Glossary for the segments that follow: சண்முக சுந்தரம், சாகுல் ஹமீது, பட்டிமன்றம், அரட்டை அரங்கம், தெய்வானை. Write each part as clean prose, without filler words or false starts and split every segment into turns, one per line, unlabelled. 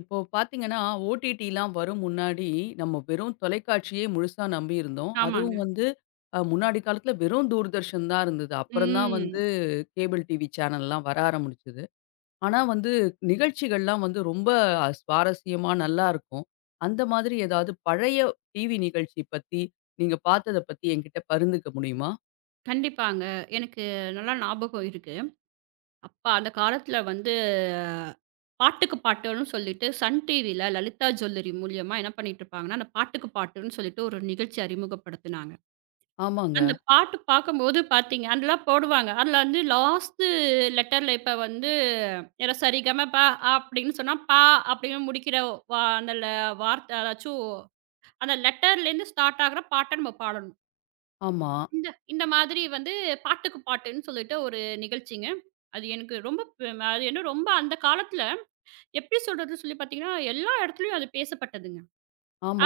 இப்போ பார்த்தீங்கன்னா, ஓடிடிலாம் வரும் முன்னாடி, நம்ம வெறும் தொலைக்காட்சியே முழுசா நம்பியிருந்தோம்.
ஆமாங்க.
அதுவும் வந்து முன்னாடி காலத்தில வெறும் தூர்தர்ஷன் தான் இருந்தது. அப்புறம் தான் வந்து
ம்.
கேபிள் டிவி சேனல்லாம் வர ஆரம்பிச்சது. ஆனா வந்து நிகழ்ச்சிகள்லாம் வந்து ரொம்ப சுவாரஸ்யமா நல்லாருக்கும். அந்த மாதிரி ஏதாவது பழைய டிவி நிகழ்ச்சி பத்தி, நீங்க பார்த்தத பத்தி என்கிட்ட பகிர்ந்துக்க முடியுமா?
கண்டிப்பாங்க. எனக்கு நல்லா ஞாபகம் இருக்கு. அப்ப அந்த காலத்துல வந்து பாட்டுக்கு பாட்டுன்னு சொல்லிட்டு சன் டிவில லலிதா ஜுவல்லரி மூலியமா என்ன பண்ணிட்டு இருப்பாங்கன்னா, அந்த பாட்டுக்கு பாட்டுன்னு சொல்லிட்டு ஒரு நிகழ்ச்சி அறிமுகப்படுத்துனாங்க.
ஆமாங்க.
அந்த பாட்டு பார்க்கும்போது பார்த்தீங்க அதெல்லாம் போடுவாங்க. அதுல வந்து லாஸ்ட் லெட்டர்ல இப்ப வந்து எர சரிகம ப அப்படின்னு சொன்னா, ப அப்படின்னு முடிக்கிற வா அந்த ல வார்த்தை அதாச்சும் அந்த லெட்டர்லேருந்து ஸ்டார்ட் ஆகுற பாட்ட நம்ம பாடணும்.
ஆமா.
இந்த இந்த மாதிரி வந்து பாட்டுக்கு பாட்டுன்னு சொல்லிட்டு ஒரு நிகழ்ச்சிங்க. அது எனக்கு ரொம்ப அது என்ன ரொம்ப அந்த காலத்தில எப்படி சொல்றது சொல்லி பார்த்தீங்கன்னா, எல்லா இடத்துலயும் அது பேசப்பட்டதுங்க.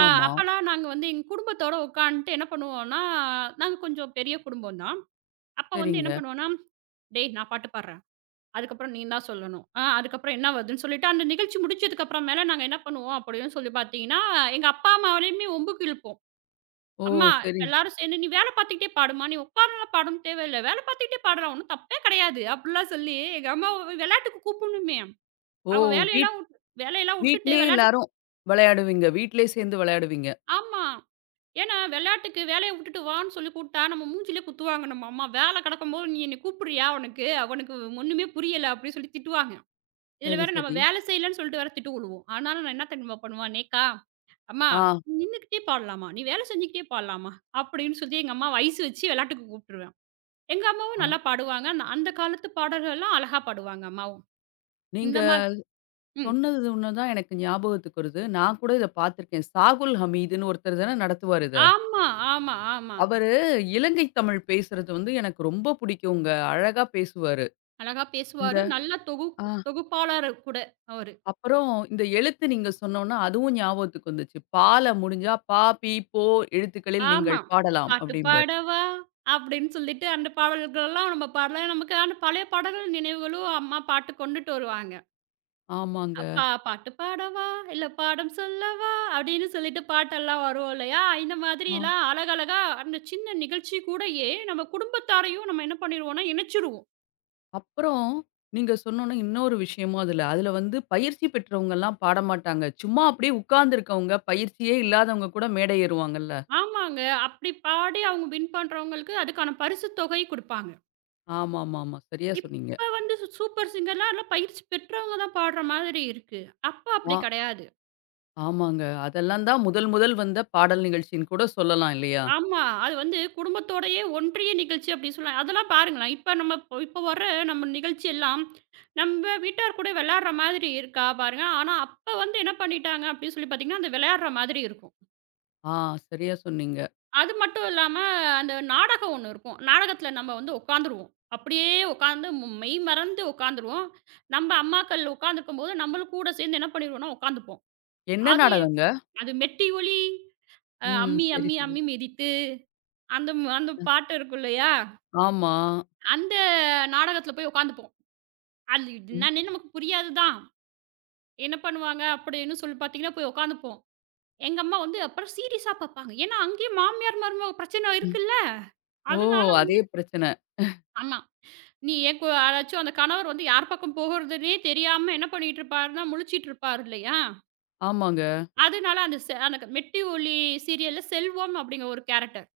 அ அப்பலாம் நாங்க வந்து எங்க குடும்பத்தோட உட்காந்துட்டு என்ன பண்ணுவோம்னா, நாங்க கொஞ்சம் பெரிய குடும்பம் தான். அப்ப வந்து என்ன
சரிங்க.
பண்ணுவோம்னா, "டேய் நான் பாட்டு பாடுறேன். அதுக்கப்புறம் நீ தான் சொல்லணும். ஆ அதுக்கப்புறம் என்ன வருதுன்னு சொல்லிட்டு" அந்த நிகழ்ச்சி முடிச்சதுக்கு அப்புறம் மேல நாங்க என்ன பண்ணுவோம் அப்படின்னு சொல்லி பார்த்தீங்கன்னா, எங்க அப்பா, அம்மாவயுமே வம்புக்கு இழுப்போம்.
ஓ!
அம்மா
சரி.
எல்லாரும் சேர்ந்து, "நீ வேல பார்த்துக்கிட்டே பாடும்மா. நீ உட்கார்ந்துலாம் பாடணும்னு தேவையில்ல. வேல பார்த்துக்கிட்டே பாடலாம். ஒண்ணும் தப்பே கிடையாது." அப்படிலாம் சொல்லி எங்க அம்மாவ விளையாட்டுக்கு கூப்பிடணுமே.
ஓ!
அவங்க
வீ
வேலையெல்லாம் வுட்டுட்டு
வீட்லயே
விளையாட்டு.
எல்லாரும் விளையாடுவீங்க. வீட்லயே சேர்ந்து விளையாடுவீங்க.
ஆமா. ஏன்னா விளையாட்டுக்கு வேலைய வுட்டுட்டு வான்னு சொல்லி கூப்பிட்டா, நம்ம மூஞ்சிலே குத்துவாங்க நம்ம அம்மா. "வேல கிடக்கும்போது நீ என்ன கூப்பிடுறியா? உனக்கு அவனுக்கு ஒண்ணுமே புரியல." அப்படின்னு சொல்லி திட்டுவாங்க. இதுல
சரி,
வேற நம்ம
சரி.
வேலை செய்யலன்னு சொல்லிட்டு வேற திட்டு விழுவும். ஆனாலும் நான் என்ன தெரியுமா பண்ணுவேன், "நேக்கா, அம்மா
ஆ,
நின்னுக்கிட்டே பாடலாம்மா. நீ வேலை செஞ்சுக்கிட்டே பாடலாம்மா." அப்படின்னு சொல்லி எங்க அம்மாவ ஐஸ் வச்சு விளையாட்டுக்கு கூப்பிட்டுருவேன். எங்க அம்மாவும்
ஆ.
நல்லா பாடுவாங்க. அந்த அந்த காலத்து பாடல்கள்லாம் அழகா பாடுவாங்க அம்மாவும்.
நீங்க
இந்த மாரி ம்.
சொன்னது ஒண்ணுதான் எனக்கு ஞாபகத்துக்கு வருது. நான் கூட இத பார்த்துருக்கேன். சாகுல் ஹமீதுன்னு ஒருத்தர் தானே நடத்துவாரு இத.
ஆமா, ஆமா, ஆமா.
அவரு இலங்கை தமிழ் பேசுறது வந்து எனக்கு ரொம்ப பிடிக்குங்க. அழகா பேசுவாரு.
அழகா
இந்த
பேசுவாரு. நல்ல
ஆ
தொகுப்பாளர் கூட அவரு.
அப்புறம் இந்த எழுத்து நீங்க சொன்னோன, அதுவும் ஞாபகத்துக்கு வந்துச்சு. பால முடிஞ்சா பா, பி, போ எழுத்துக்களில்
ஆமா.
நீங்கள் பாடலாம்
"பாட்டு
அப்படிம்பாரு.
பாடவா" அப்படின்னு சொல்லிட்டு அந்த பாடல்கள்லாம் நம்ம பாடலாம். நமக்கு அந்த பழைய பாடல்கள் நினைவுகளும் அம்மா பாட்டு கொண்டுட்டு வருவாங்க.
ஆமாங்க.
அப்பா "பாட்டு பாடவா, இல்ல பாடம் சொல்லவா" அப்படின்னு சொல்லிட்டு பாட்டெல்லாம் வரும் இல்லையா? இந்த
ஆ.
மாதிரிலாம் அழகழகா அந்த சின்ன நிகழ்ச்சி கூடயே நம்ம குடும்பத்தாரையும் நம்ம என்ன பண்ணிருவோம்னா, இணைச்சிருவோம்.
அப்புறம் நீங்க சொன்னோன்னே இன்னொரு விஷயமும் அதுல. அதுல வந்து பயிற்சி பெற்றவங்கலாம் பாடமாட்டாங்க. சும்மா அப்படியே உட்கார்ந்திருக்கவங்க, பயிற்சியே இல்லாதவங்க கூட மேடை ஏறுவாங்கல்ல.
ஆமாங்க. அப்படி பாடி அவங்க வின் பண்றவங்களுக்கு அதுக்கான பரிசு தொகை குடுப்பாங்க.
ஆமாமாமா. சரியா சொன்னீங்க.
இப்ப வந்து சூப்பர் சிங்கர்லாம் எல்லாம் பயிற்சி பெற்றவங்க தான் பாடுற மாதிரி இருக்கு. அப்ப
ஆ
அப்படி கிடையாது.
ஆமாங்க. அதெல்லாம் தான் முதல் முதல் வந்த பாடல் நிகழ்ச்சின்னு கூட சொல்லலாம் இல்லையா?
ஆமா. அது வந்து குடும்பத்தோடயே ஒன்றிய நிகழ்ச்சி அப்படின்னு சொல்லலாம். அதெல்லாம் பாருங்களேன். இப்ப நம்ம இப்ப வர நம்ம நிகழ்ச்சி எல்லாம் நம்ம வீட்டார் கூட விளையாடுற மாதிரி இருக்கா பாருங்க. ஆனா அப்ப வந்து என்ன பண்ணிட்டாங்க அப்படின்னு சொல்லி பார்த்தீங்கன்னா, அது விளையாடுற மாதிரி இருக்கும்.
ஆ சரியா சொன்னீங்க.
அது மட்டும் இல்லாம, அந்த நாடகம் ஒண்ணு இருக்கும். நாடகத்துல நம்ம வந்து உட்காந்துருவோம். அப்படியே உட்காந்து மெய் மறந்து உட்காந்துருவோம். நம்ம அம்மாக்கள் உட்காந்துருக்கும்போது, நம்மளும் கூட சேர்ந்து என்ன பண்ணிருவோம்னா உட்காந்துப்போம்.
என்ன
அது எப்
நாடகங்க?
அது மெட்டி ஒலி,
ம்.
அம்மி
சரி,
அம்மி
சரி.
அம்மி மிதித்து அந்த பாட்டு இருக்கும் இல்லையா?
ஆமா.
அந்த நாடகத்துல போய் உட்காந்துப்போம். அது
ம்,
என்னன்னே நமக்கு புரியாது தான். என்ன பண்ணுவாங்க அப்படின்னு சொல்லி பார்த்தீங்கன்னா, போய் உட்காந்துப்போம். எங்க அம்மா வந்து அப்புறம் சீரியஸா பார்ப்பாங்க. ஏன்னா அங்கேயும் மாமியார் மருமக பிரச்சனை
ம்.
இருக்குல்ல.
ஓ!
அதனால
அதே
வந்து
பிரச்சனை.
ஆமா. நீ ஏன் யாராச்சும் அந்த கணவர் வந்து யார் பக்கம் போகுறதுன்னே தெரியாம என்ன பண்ணிட்டு இருப்பாருன்னா, முழிச்சிட்டு இருப்பாரு இல்லையா?
ஆமாங்க.
அதனால அந்த மெட்டி ஒலி சீரியல்ல செல்வம் அப்படிங்கிற ஒரு கேரக்டர்.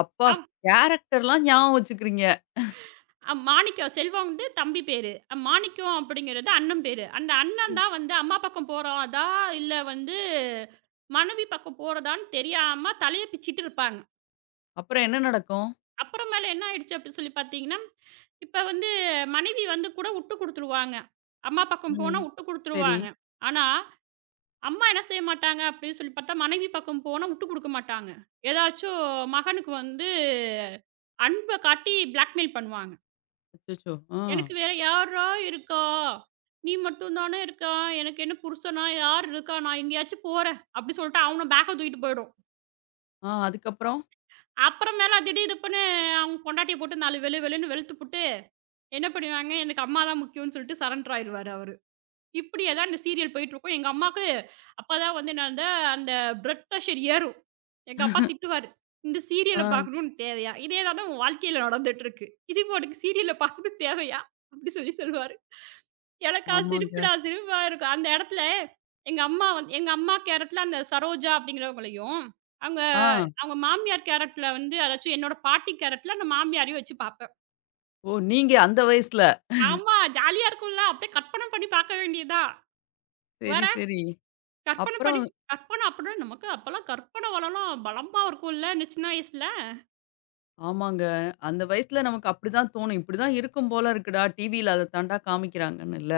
அப்பா! கேரக்டர்லாம் ஞாபகம் வச்சுக்கிறீங்க.
மாணிக்கம் செல்வம் வந்து தம்பி பேரு. அ, மாணிக்கம் அப்படிங்கிறது அண்ணன் பேரு. அந்த அண்ணன் தான் வந்து அம்மா பக்கம் போறதா, இல்ல வந்து மனைவி பக்கம் போறதான்னு தெரியாம தலைய பிச்சிட்டு இருப்பாங்க.
அப்புறம் என்ன நடக்கும்?
அப்புறமேல என்ன ஆயிடுச்சு அப்படி சொல்லி பார்த்தீங்கன்னா, இப்ப வந்து மனைவி வந்து கூட உட்டு குடுத்துருவாங்க. அம்மா பக்கம்
ம்.
போனா உட்டு
சரி.
குடுத்துருவாங்க. ஆனா அம்மா என்ன செய்ய மாட்டாங்க அப்படின்னு சொல்லி பார்த்தா, மனைவி பக்கம் போனா விட்டு குடுக்க மாட்டாங்க. ஏதாச்சும் மகனுக்கு வந்து அன்ப காட்டி பிளாக்மெயில் பண்ணுவாங்க.
அச்சச்சோ! ஆ.
"எனக்கு வேற யார்றா இருக்கா? நீ மட்டும் தானே இருக்க. எனக்கு என்ன புருஷனா? யார் இருக்கா? நான் எங்கேயாச்சும் போறேன்" அப்படி சொல்லிட்டு அவனும் பேக்க தூக்கிட்டு போயிடும்.
ஆ, அதுக்கப்புறம்?
அப்புறமேல திடீர் திப்புன்னு அவங்க பொண்டாட்டிய போட்டு 4 வெளு வெளுன்னு வெளுத்துப்புட்டு என்ன பண்ணுவாங்க, "எனக்கு அம்மா தான் முக்கியம்னு" சொல்லிட்டு சரண்டர் ஆயிருவாரு அவரு. இப்படியே தான் அந்த சீரியல் போயிட்டுருக்கும். எங்க அம்மாக்கு அப்பதான் வந்து என்னது அந்த அந்த பிளட் பிரஷர் ஏறும். எங்க அப்பா திட்டுவாரு. "இந்த
ஆ,
சீரியல பார்க்கணும்னு தேவையா? இதே தான் உன் வாழ்க்கையில நடந்துட்டுருக்கு. இது உனக்கு சீரியல பார்க்கணும் தேவையா?" அப்படி சொல்லி சொல்லுவாரு. எனக்கா
ஆமாங்க.
சிரிப்புடா சிரிப்பா இருக்கும். அந்த இடத்துல எங்க அம்மா வந்து எங்க அம்மா கேரக்டர்ல அந்த சரோஜா அப்படிங்கிறவங்களையும், அவங்க
ஆ,
அவங்க மாமியார் கேரக்டர்ல வந்து அதாச்சும் என்னோட பாட்டி கேரக்டர்ல அந்த மாமியாரையும் வச்சு பார்ப்பேன்.
ஓ! நீங்க அந்த வயசுல.
ஆமா, ஜாலியா இருக்கும்ல. அப்படியே கற்பனை பண்ணி பார்க்க வேண்டியது தான்.
சரி,
வேற
சரி.
கற்பனை பண்ணி
அப்புறம்
கற்பனை அப்படின்னா நமக்கு அப்பலாம் கற்பனை வளம்லாம் பலமா இருக்கும்ல இந்த சின்ன வயசுல.
ஆமாங்க. அந்த வயசுல நமக்கு அப்படிதான் தோணும். இப்படிதான் இருக்கும் போல இருக்குடா, டிவில அத தான்டா காமிக்கிறாங்கன்னுல்ல.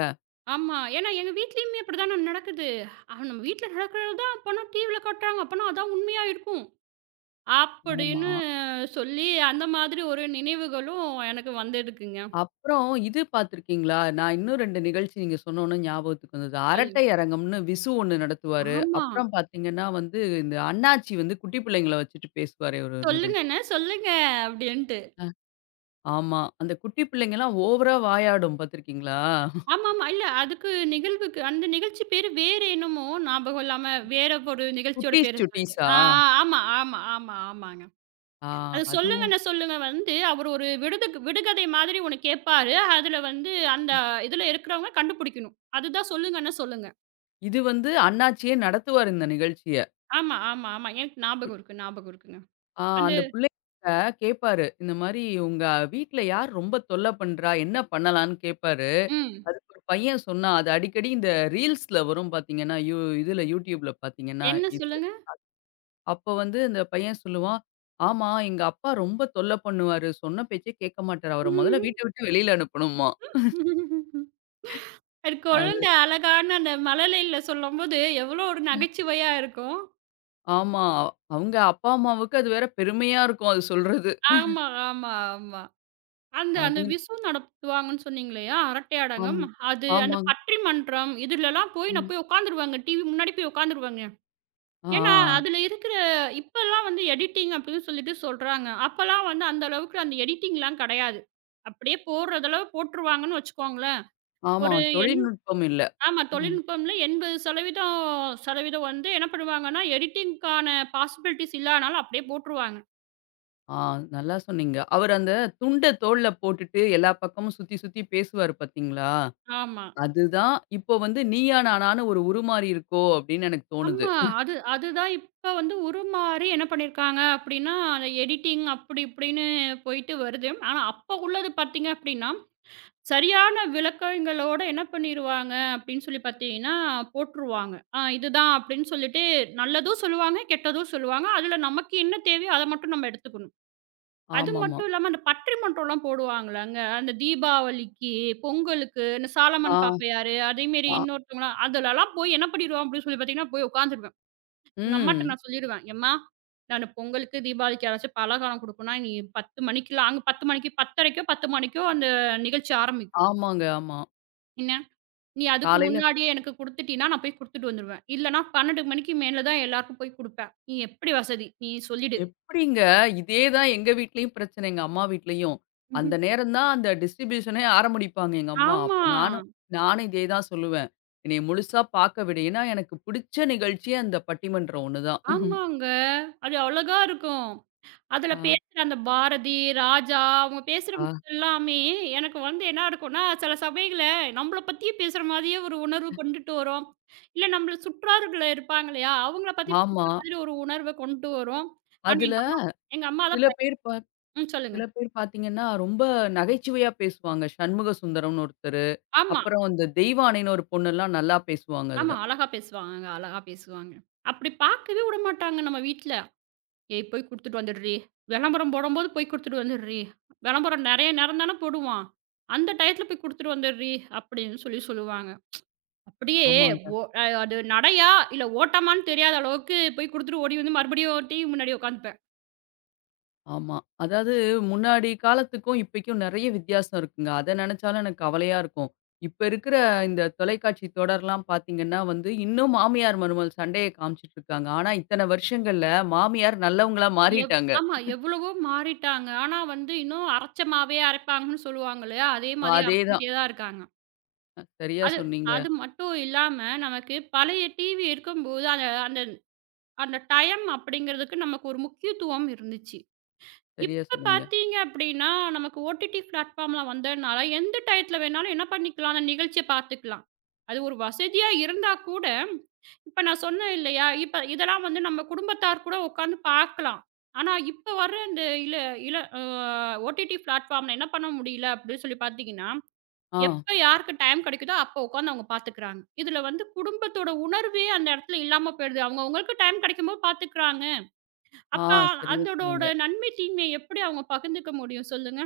ஆமா. ஏன்னா எங்க வீட்லயுமே அப்படிதான நடக்குது. "அவ நம்ம வீட்ல நடக்கிறது தான் அப்பன்னா டிவில காட்டுறாங்க. அப்பன்னா அதான் உண்மையா இருக்கும்."
ஆமா.
அப்படின்னு சொல்லி அந்த மாதிரி ஒரு நினைவுகளும் எனக்கு வந்திருக்குங்க.
அப்புறம் இது பார்த்துருக்கீங்களா? நான் இன்னும் 2 நிகழ்ச்சி நீங்க சொன்னோனே ஞாபகத்துக்கு வந்தது. அரட்டை
சொல்லுங்க.
அரங்கம்னு விசு ஒண்ணு நடத்துவாரு.
ஆமா.
அப்புறம் பார்த்தீங்கன்னா வந்து, இந்த அண்ணாச்சி வந்து குட்டி பிள்ளைங்கள வச்சுட்டு பேசுவாரே ஒரு நிகழ்ச்சி.
"சொல்லுங்கண்ணே, சொல்லுங்க" அப்படின்ட்டு.
அ, ஆமா. அந்த குட்டி பிள்ளைங்கலாம் ஓவரா வாயாடும் பார்த்துருக்கீங்களா?
ஆமாமா. இல்ல அதுக்கு நிகழ்வுக்கு அந்த நிகழ்ச்சி பேரு வேற என்னமோ ஞாபகம் இல்லாம வேற ஒரு நிகழ்ச்சியோட
குட்டீஸ்
பேர சொல்லிட்டேன்.
சுட்டீஸா?
ஆ ஆமா, ஆமா, ஆமா, ஆமாங்க.
ஆ
அது
அதுவும்
சொல்லுங்கண்ண சொல்லுங்க வந்து, அவரு ஒரு விடுகதை மாதிரி ஒண்ணு கேட்பாரு. அதுல வந்து அந்த இதுல இருக்கிறவங்க கண்டுபிடிக்கணும். அதுதான் சொல்லுங்கன்னா சொல்லுங்க.
இது வந்து அண்ணாச்சியே நடத்துவாரு இந்த நிகழ்ச்சிய.
ஆமா, ஆமா, ஆமா. எனக்கு ஞாபகம் இருக்கு, ஞாபகம் இருக்குங்க.
ஆ
அந்த
அந்த பிள்ளைகிட்ட கேட்பாரு. இந்த மாரி உங்க வீட்ல யார் ரொம்ப தொல்ல பண்றா? என்ன பண்ணலான்னு கேட்பாரு.
ம்.
அதுக்கு ஒரு பையன் சொன்னான். அது அடிக்கடி இந்த ரீல்ஸ்ல வரும் பார்த்தீங்கன்னா, இதுல YouTubeல பார்த்தீங்கன்னா,
என்ன
இது.
சொல்லுங்க?
அப்ப வந்து இந்த பையன் சொல்லுவான், "ஆமா எங்க அப்பா ரொம்ப தொல்ல பண்ணுவாரு. சொன்ன பேச்சே கேட்க மாட்டாரு. அவர மொதல்ல வீட்ட விட்டு வெளியில அனுப்பணுமாம்."
அது
அது
குழந்தை அழகான அந்த மழலையில சொல்லும்போது, எவ்வளோ ஒரு நகைச்சுவையா இருக்கும்.
ஆமா. அவங்க அப்பா, அம்மாவுக்கு அது வேற பெருமையா இருக்கும் அது சொல்றது.
ஆமா, ஆமா, ஆமா. அந்த அந்த
அது
விசு நடத்துவாங்கன்னு சொன்னீங்கல்லையா? அரட்டை
ஆமா.
அடங்கம். அது அந்த
ஆமாங்க.
பட்டிமன்றம் இதுலலாம் போய் நான்
ம்.
போய் உட்காந்துருவேங்க. டிவி முன்னாடி போய் உட்காந்துருவேங்க.
ஆ.
ஏன்னா, அதுல இருக்கிற இப்பல்லாம் வந்து எடிட்டிங் அப்படின்னு சொல்லிட்டு சொல்றாங்க. அப்பல்லாம் வந்து அந்த அளவுக்கு அந்த எடிட்டிங்லாம் கெடையாது. அப்படியே போடுறதளவு போட்டுருவாங்கன்னு வச்சுக்கோங்களேன்.
ஆமா.
ஒரு எண்
தொழில்நுட்பம் இல்ல.
ஆமா
ம்.
தொழில்நுட்பம்ல 80% சதவீதம் சதவீதம் வந்து என்ன பண்ணுவாங்கன்னா, எடிட்டிங்க்கான பாசிபிலிட்டிஸ் இல்லாதனால அப்படியே போட்டுருவாங்க.
ஆ நல்லா சொன்னீங்க. அவரு அந்த துண்ட தோள்ல போட்டுட்டு எல்லா பக்கமும் சுத்தி சுத்தி பேசுவாரு பார்த்தீங்களா?
ஆமா.
அதுதான் இப்போ வந்து "நீயா நானான்னு" ஒரு உருமாறி இருக்கோ அப்படின்னு எனக்கு தோணுது.
ஆமா. அதுதான் இப்ப வந்து உருமாறி என்ன பண்ணியிருக்காங்க அப்படின்னா, அந்த எடிட்டிங் அப்படி இப்படின்னு போயிட்டு வருது. ஆனா, அப்ப உள்ளது பார்த்தீங்க அப்படின்னா சரியான விளக்கங்களோட என்ன பண்ணிருவாங்க அப்படின்னு சொல்லி பார்த்தீங்கன்னா, போட்டுருவாங்க. "ஆ இதுதான்" அப்படின்னு சொல்லிட்டு நல்லதும் சொல்லுவாங்க, கெட்டதும் சொல்லுவாங்க. அதுல நமக்கு என்ன தேவையோ அத மட்டும் நம்ம எடுத்துக்கணும். அது
ஆமாமா.
மட்டும் இல்லாம அந்த பட்டிமன்றம்லாம் போடுவாங்கல்லங்க. அந்த தீபாவளிக்கு, பொங்கலுக்கு, இந்த
ஆ,
சாலமன் பாப்பையாரு, அதேமாரி
ஆ.
இன்னொருத்தவங்கலாம் அதுலலாம் போய் என்ன பண்ணிருவேன் அப்படின்னு சொல்லி பார்த்தீங்கன்னா, போய் உட்காந்துருவேன். எங்க அம்மாட்ட
ம்.
நான் சொல்லிருவேன், "எம்மா நான் பொங்கலுக்கு, தீபாவளிக்கு யாராச்சும் பலகாரம் குடுக்கணும்னா, நீ 10 மணிக்கெல்லாம்" அங்க 10 மணிக்கு 10:30க்கோ, 10 மணிக்கோ அந்த நிகழ்ச்சி ஆரம்பிக்கும்.
ஆமாங்க, ஆமா.
நீ அதுக்கு
காலையில
முன்னாடியே எனக்கு குடுத்துட்டீன்னா, நான் போய் குடுத்துட்டு வந்துருவேன். இல்லன்னா 12 மணிக்கு மேல தான் எல்லாருக்கும் போய் குடுப்பேன். நீ எப்படி வசதி? நீ சொல்லிடு.
எப்படிங்க? இதே தான் எங்க வீட்லயும் பிரச்சனை, எங்க அம்மா வீட்லயும். அந்த
ம்ஹும்.
நேரம் தான் அந்த டிஸ்ட்ரிபியூஷனே ஆரம்பிப்பாங்க எங்க அம்மா. அப்ப
ஆமா,
நானும் நானும் இதே தான் சொல்லுவேன். என்னைய முழுசா பார்க்க விடு. ஏன்னா எனக்கு பிடிச்ச நிகழ்ச்சியே அந்த பட்டிமன்றம் ஒண்ணு தான்.
ஆமாங்க. அது அழகா இருக்கும். அதுல
ஆ.
பேசுற அந்த பாரதி, ராஜா அவங்க பேசுற
ஆ.
எல்லாமே எனக்கு வந்து என்ன இருக்கும்னா, சில சமயங்கள்ல நம்மள பத்தியே பேசுற மாதிரியே ஒரு உணர்வு கொண்டுட்டு வரும். இல்ல நம்மள சுற்றார்கள இருப்பாங்க இல்லையா? அவங்கள பத்தி
ஆமா.
பேசுற மாதிரி ஒரு உணர்வ கொண்டு வரும். ஆனா
அதுல
எங்க அம்மா
சில
தான்
பேர் பா
ம் சொல்லுங்க.
சில பேர் பார்த்தீங்கன்னா, ரொம்ப நகைச்சுவையா பேசுவாங்க. சண்முக சுந்தரம்னு ஒருத்தரு.
ஆமா.
அப்புறம் அந்த தெய்வானைன்னு ஒரு பொண்ணுலாம் நல்லா பேசுவாங்க அதுல.
ஆமா. அழகா பேசுவாங்கங்க. அழகா பேசுவாங்க. அப்படி பார்க்கவே விடமாட்டாங்க நம்ம வீட்ல. "ஏய் போய் குடுத்துட்டு வந்துடுறீ. விளம்பரம் போடும்போது போய் குடுத்துட்டு வந்துடுறீ. விளம்பரம் நெறைய நேரம் தானே போடுவான். அந்த டயத்துல போய் குடுத்துட்டு வந்துடுறீ" அப்படின்னு சொல்லி சொல்லுவாங்க. அப்படியே
ஆமாங்க.
ஓ அ அது நடையா, இல்ல ஓட்டமான்னு தெரியாத அளவுக்கு போய் குடுத்துட்டு ஓடி வந்து மறுபடியும் டிவி முன்னாடி உட்காந்துப்பேன்.
ஆமா. அதாவது முன்னாடி காலத்துக்கும், இப்பைக்கும் நெறைய வித்தியாசம் இருக்குங்க. அத நெனச்சாலும் எனக்கு கவலையா இருக்கும். இப்ப இருக்கிற இந்த தொலைக்காட்சி தொடர்லாம் பார்த்தீங்கன்னா வந்து, இன்னும் மாமியார், மருமகள் சண்டைய காமிச்சுட்டு இருக்காங்க. ஆனா, இத்தன வருஷங்கள்ல மாமியார் நல்லவங்களா மாறிட்டாங்க.
ஆமா. எவ்வளவோ மாறிட்டாங்க. ஆனா வந்து இன்னும் அரைச்ச மாவே அரைப்பாங்கன்னு சொல்லுவாங்க இல்லையா? அதே மாதிரி
அதேதான்.
அரைச்சுக்கிட்டே தான் இருக்காங்க.
சரியா
அது
சொன்னீங்க
அது மட்டும் இல்லாம, நமக்கு பழைய டிவி இருக்கும்போது, அந்த அந்த அந்த டைம் அப்படிங்கிறதுக்கு நமக்கு ஒரு முக்கியத்துவம் இருந்துச்சு.
சரியா
இப்ப
சொன்னீங்க.
பார்த்தீங்க அப்படின்னா, நமக்கு ஓடிடி பிளாட்ஃபார்ம்லாம் வந்ததுனால, எந்த டயத்துல வேணாலும் என்ன பண்ணிக்கலாம், அந்த நிகழ்ச்சிய பார்த்துக்கலாம். அது ஒரு வசதியா இருந்தா கூட, இப்ப நான் சொன்னேன் இல்லையா, இப்ப இதெல்லாம் வந்து நம்ம குடும்பத்தார் கூட உட்காந்து பார்க்கலாம். ஆனா, இப்ப வர்ற இந்த இல இல அ ஓடிடி பிளாட்ஃபார்ம்ல என்ன பண்ண முடியல அப்படின்னு சொல்லி பார்த்தீங்கன்னா
ஆ,
எப்ப யாருக்கு டைம் கிடைக்குதோ அப்ப உட்காந்து அவங்க பார்த்துக்கிறாங்க. இதுல வந்து குடும்பத்தோட உணர்வே அந்த இடத்துல இல்லாம போயிடுது. அவங்கவங்களுக்கு டைம் கிடைக்கும்போது பார்த்துக்கிறாங்க.
ஆ.
அப்ப
சரியா சொன்னீங்க.
அதோட நன்மை, தீமைய எப்படி அவங்க பகிர்ந்துக்க முடியும் சொல்லுங்க?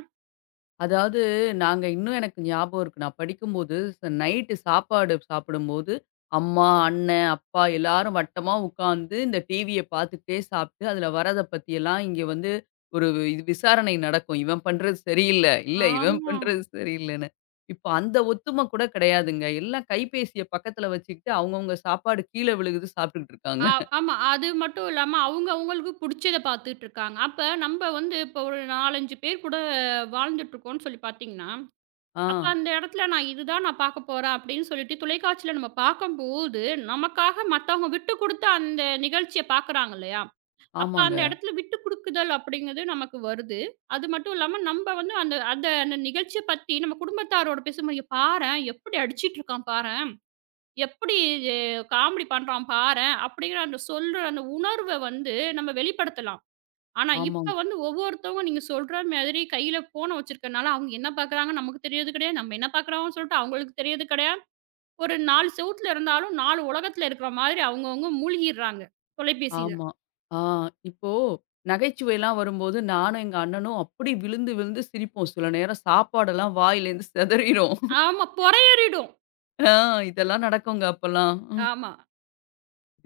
அதாவது நாங்க இன்னும் எனக்கு ஞாபகம் இருக்கு. நான் படிக்கும்போது நைட்டு சாப்பாடு சாப்பிடும்போது, அம்மா, அண்ணன், அப்பா எல்லாரும் வட்டமா உட்காந்து இந்த டிவிய பார்த்துக்கிட்டே சாப்பிட்டு, அதுல வரத பத்தியெல்லாம் இங்க வந்து ஒரு இது விசாரணை நடக்கும். இவன் பண்றது சரியில்ல. இல்ல இவன்
ஆமா.
பண்றது சரியில்லன்னு. இப்ப அந்த ஒத்துமை கூட கிடையாதுங்க. எல்லாம் கைபேசிய பக்கத்துல வச்சுக்கிட்டு அவங்கவங்க சாப்பாடு கீழ விழுகுது சாப்பிட்டுக்கிட்டு இருக்காங்க.
ஆ ஆமா. அது மட்டும் இல்லாம அவங்க அவங்களுக்கு புடிச்சத பார்த்துட்டு இருக்காங்க. அப்ப நம்ப வந்து இப்போ ஒரு 4, 5 பேர் கூட வாழ்ந்துட்டு இருக்கோம்ன்னு சொல்லி பார்த்தீங்கன்னா,
ஆ.
அப்ப அந்த இடத்துல நான் இதுதான் நான் பார்க்க போறேன் அப்படின்னு சொல்லிட்டு தொலைக்காட்சியில நம்ம பார்க்கும்போது, நமக்காக மத்தவங்க விட்டுக் குடுத்து அந்த நிகழ்ச்சிய பார்க்குறாங்க இல்லையா? அப்ப அந்த
ஆமாங்க.
இடத்துல விட்டு குடுக்குதல் அப்படிங்கிறது நமக்கு வருது. அது மட்டும் இல்லாம நம்ப வந்து அந்த அந்த அந்த நிகழ்ச்சிய பத்தி நம்ம குடும்பத்தாரோட பேசும்போது, "இங்க பாரேன் எப்படி அடிச்சிட்டு இருக்கான் பாரேன், எப்படி இது காமெடி பண்றான் பாரேன்" அப்படிங்கிற அந்த சொல்ற அந்த உணர்வ வந்து நம்ம வெளிப்படுத்தலாம். ஆனா
ஆமாங்க.
இப்ப வந்து ஒவ்வொருத்தவங்க நீங்க சொல்ற மாதிரி கையில ஃபோன வச்சிருக்கனால, அவங்க என்ன பார்க்குறாங்கன்னு நமக்கு தெரியறது கிடையாது. நம்ம என்ன பார்க்குறோம்னு சொல்லிட்டு அவங்களுக்கு தெரியறது கிடையாது. ஒரு 4 செவுத்துல இருந்தாலும் 4 உலகத்துல இருக்கிற மாதிரி அவங்கவங்க மூழ்கிடுறாங்க தொலைபேசியில.
ஆமா. ஆ இப்போ நகைச்சுவைலாம் வரும்போது நானும், எங்க அண்ணனும் அப்படி விழுந்து விழுந்து சிரிப்போம். சில நேரம் சாப்பாடெல்லாம் வாயிலேருந்து சிதறிரும்.
ஆமா பொறையேறிடும்.
ஆ இதெல்லாம் நடக்குங்க அப்பலாம். ம்.
ஆமா.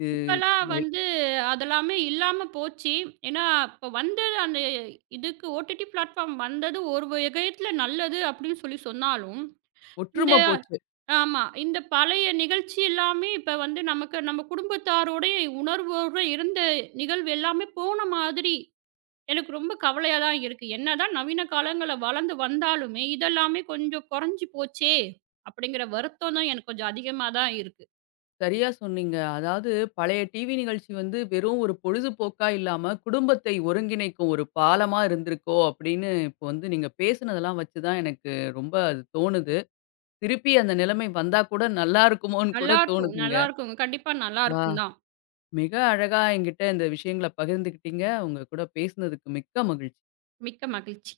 இது
இப்பலாம்
மேல்
வந்து அதெல்லாமே இல்லாம போச்சு. ஏன்னா, இப்ப வந்து அந்த இதுக்கு ஓடிடி பிளாட்ஃபார்ம் வந்தது ஒரு வகைத்துல நல்லது அப்படின்னு சொல்லி சொன்னாலும், இந்த
ஒற்றுமை போச்சு.
ஆமா. இந்த பழைய நிகழ்ச்சி எல்லாமே இப்ப வந்து நமக்கு நம்ம குடும்பத்தாரோடயே உணர்வோட இருந்த நிகழ்வு எல்லாமே போன மாதிரி எனக்கு ரொம்ப கவலையா தான் இருக்கு. என்னதான் நவீன காலங்கள்ல வளர்ந்து வந்தாலுமே, இதெல்லாமே கொஞ்சம் குறைஞ்சு போச்சே! அப்படிங்கிற வருத்தம் தான் எனக்கு கொஞ்சம் அதிகமா தான் இருக்கு.
சரியா சொன்னீங்க. அதாவது பழைய டிவி நிகழ்ச்சி வந்து வெறும் ஒரு பொழுதுபோக்கா இல்லாம, குடும்பத்தை ஒருங்கிணைக்கும் ஒரு பாலமா இருந்திருக்கோ அப்படின்னு இப்போ வந்து நீங்க பேசினதெல்லாம் வச்சு தான் எனக்கு ரொம்ப அது தோணுது. திருப்பி அந்த நிலைமை வந்தா கூட நல்லா இருக்குமோன்னு கூட
நல்லாருக்கும்,
தோணுதுங்க.
நல்லாருக்குங்க. கண்டிப்பா
ஆ.
நல்லாருக்கும் தான்.
மிக அழகா என்கிட்ட இந்த விஷயங்கள பகிர்ந்துக்கிட்டீங்க. உங்க கூட பேசினதுக்கு மிக்க மகிழ்ச்சி.
மிக்க மகிழ்ச்சி.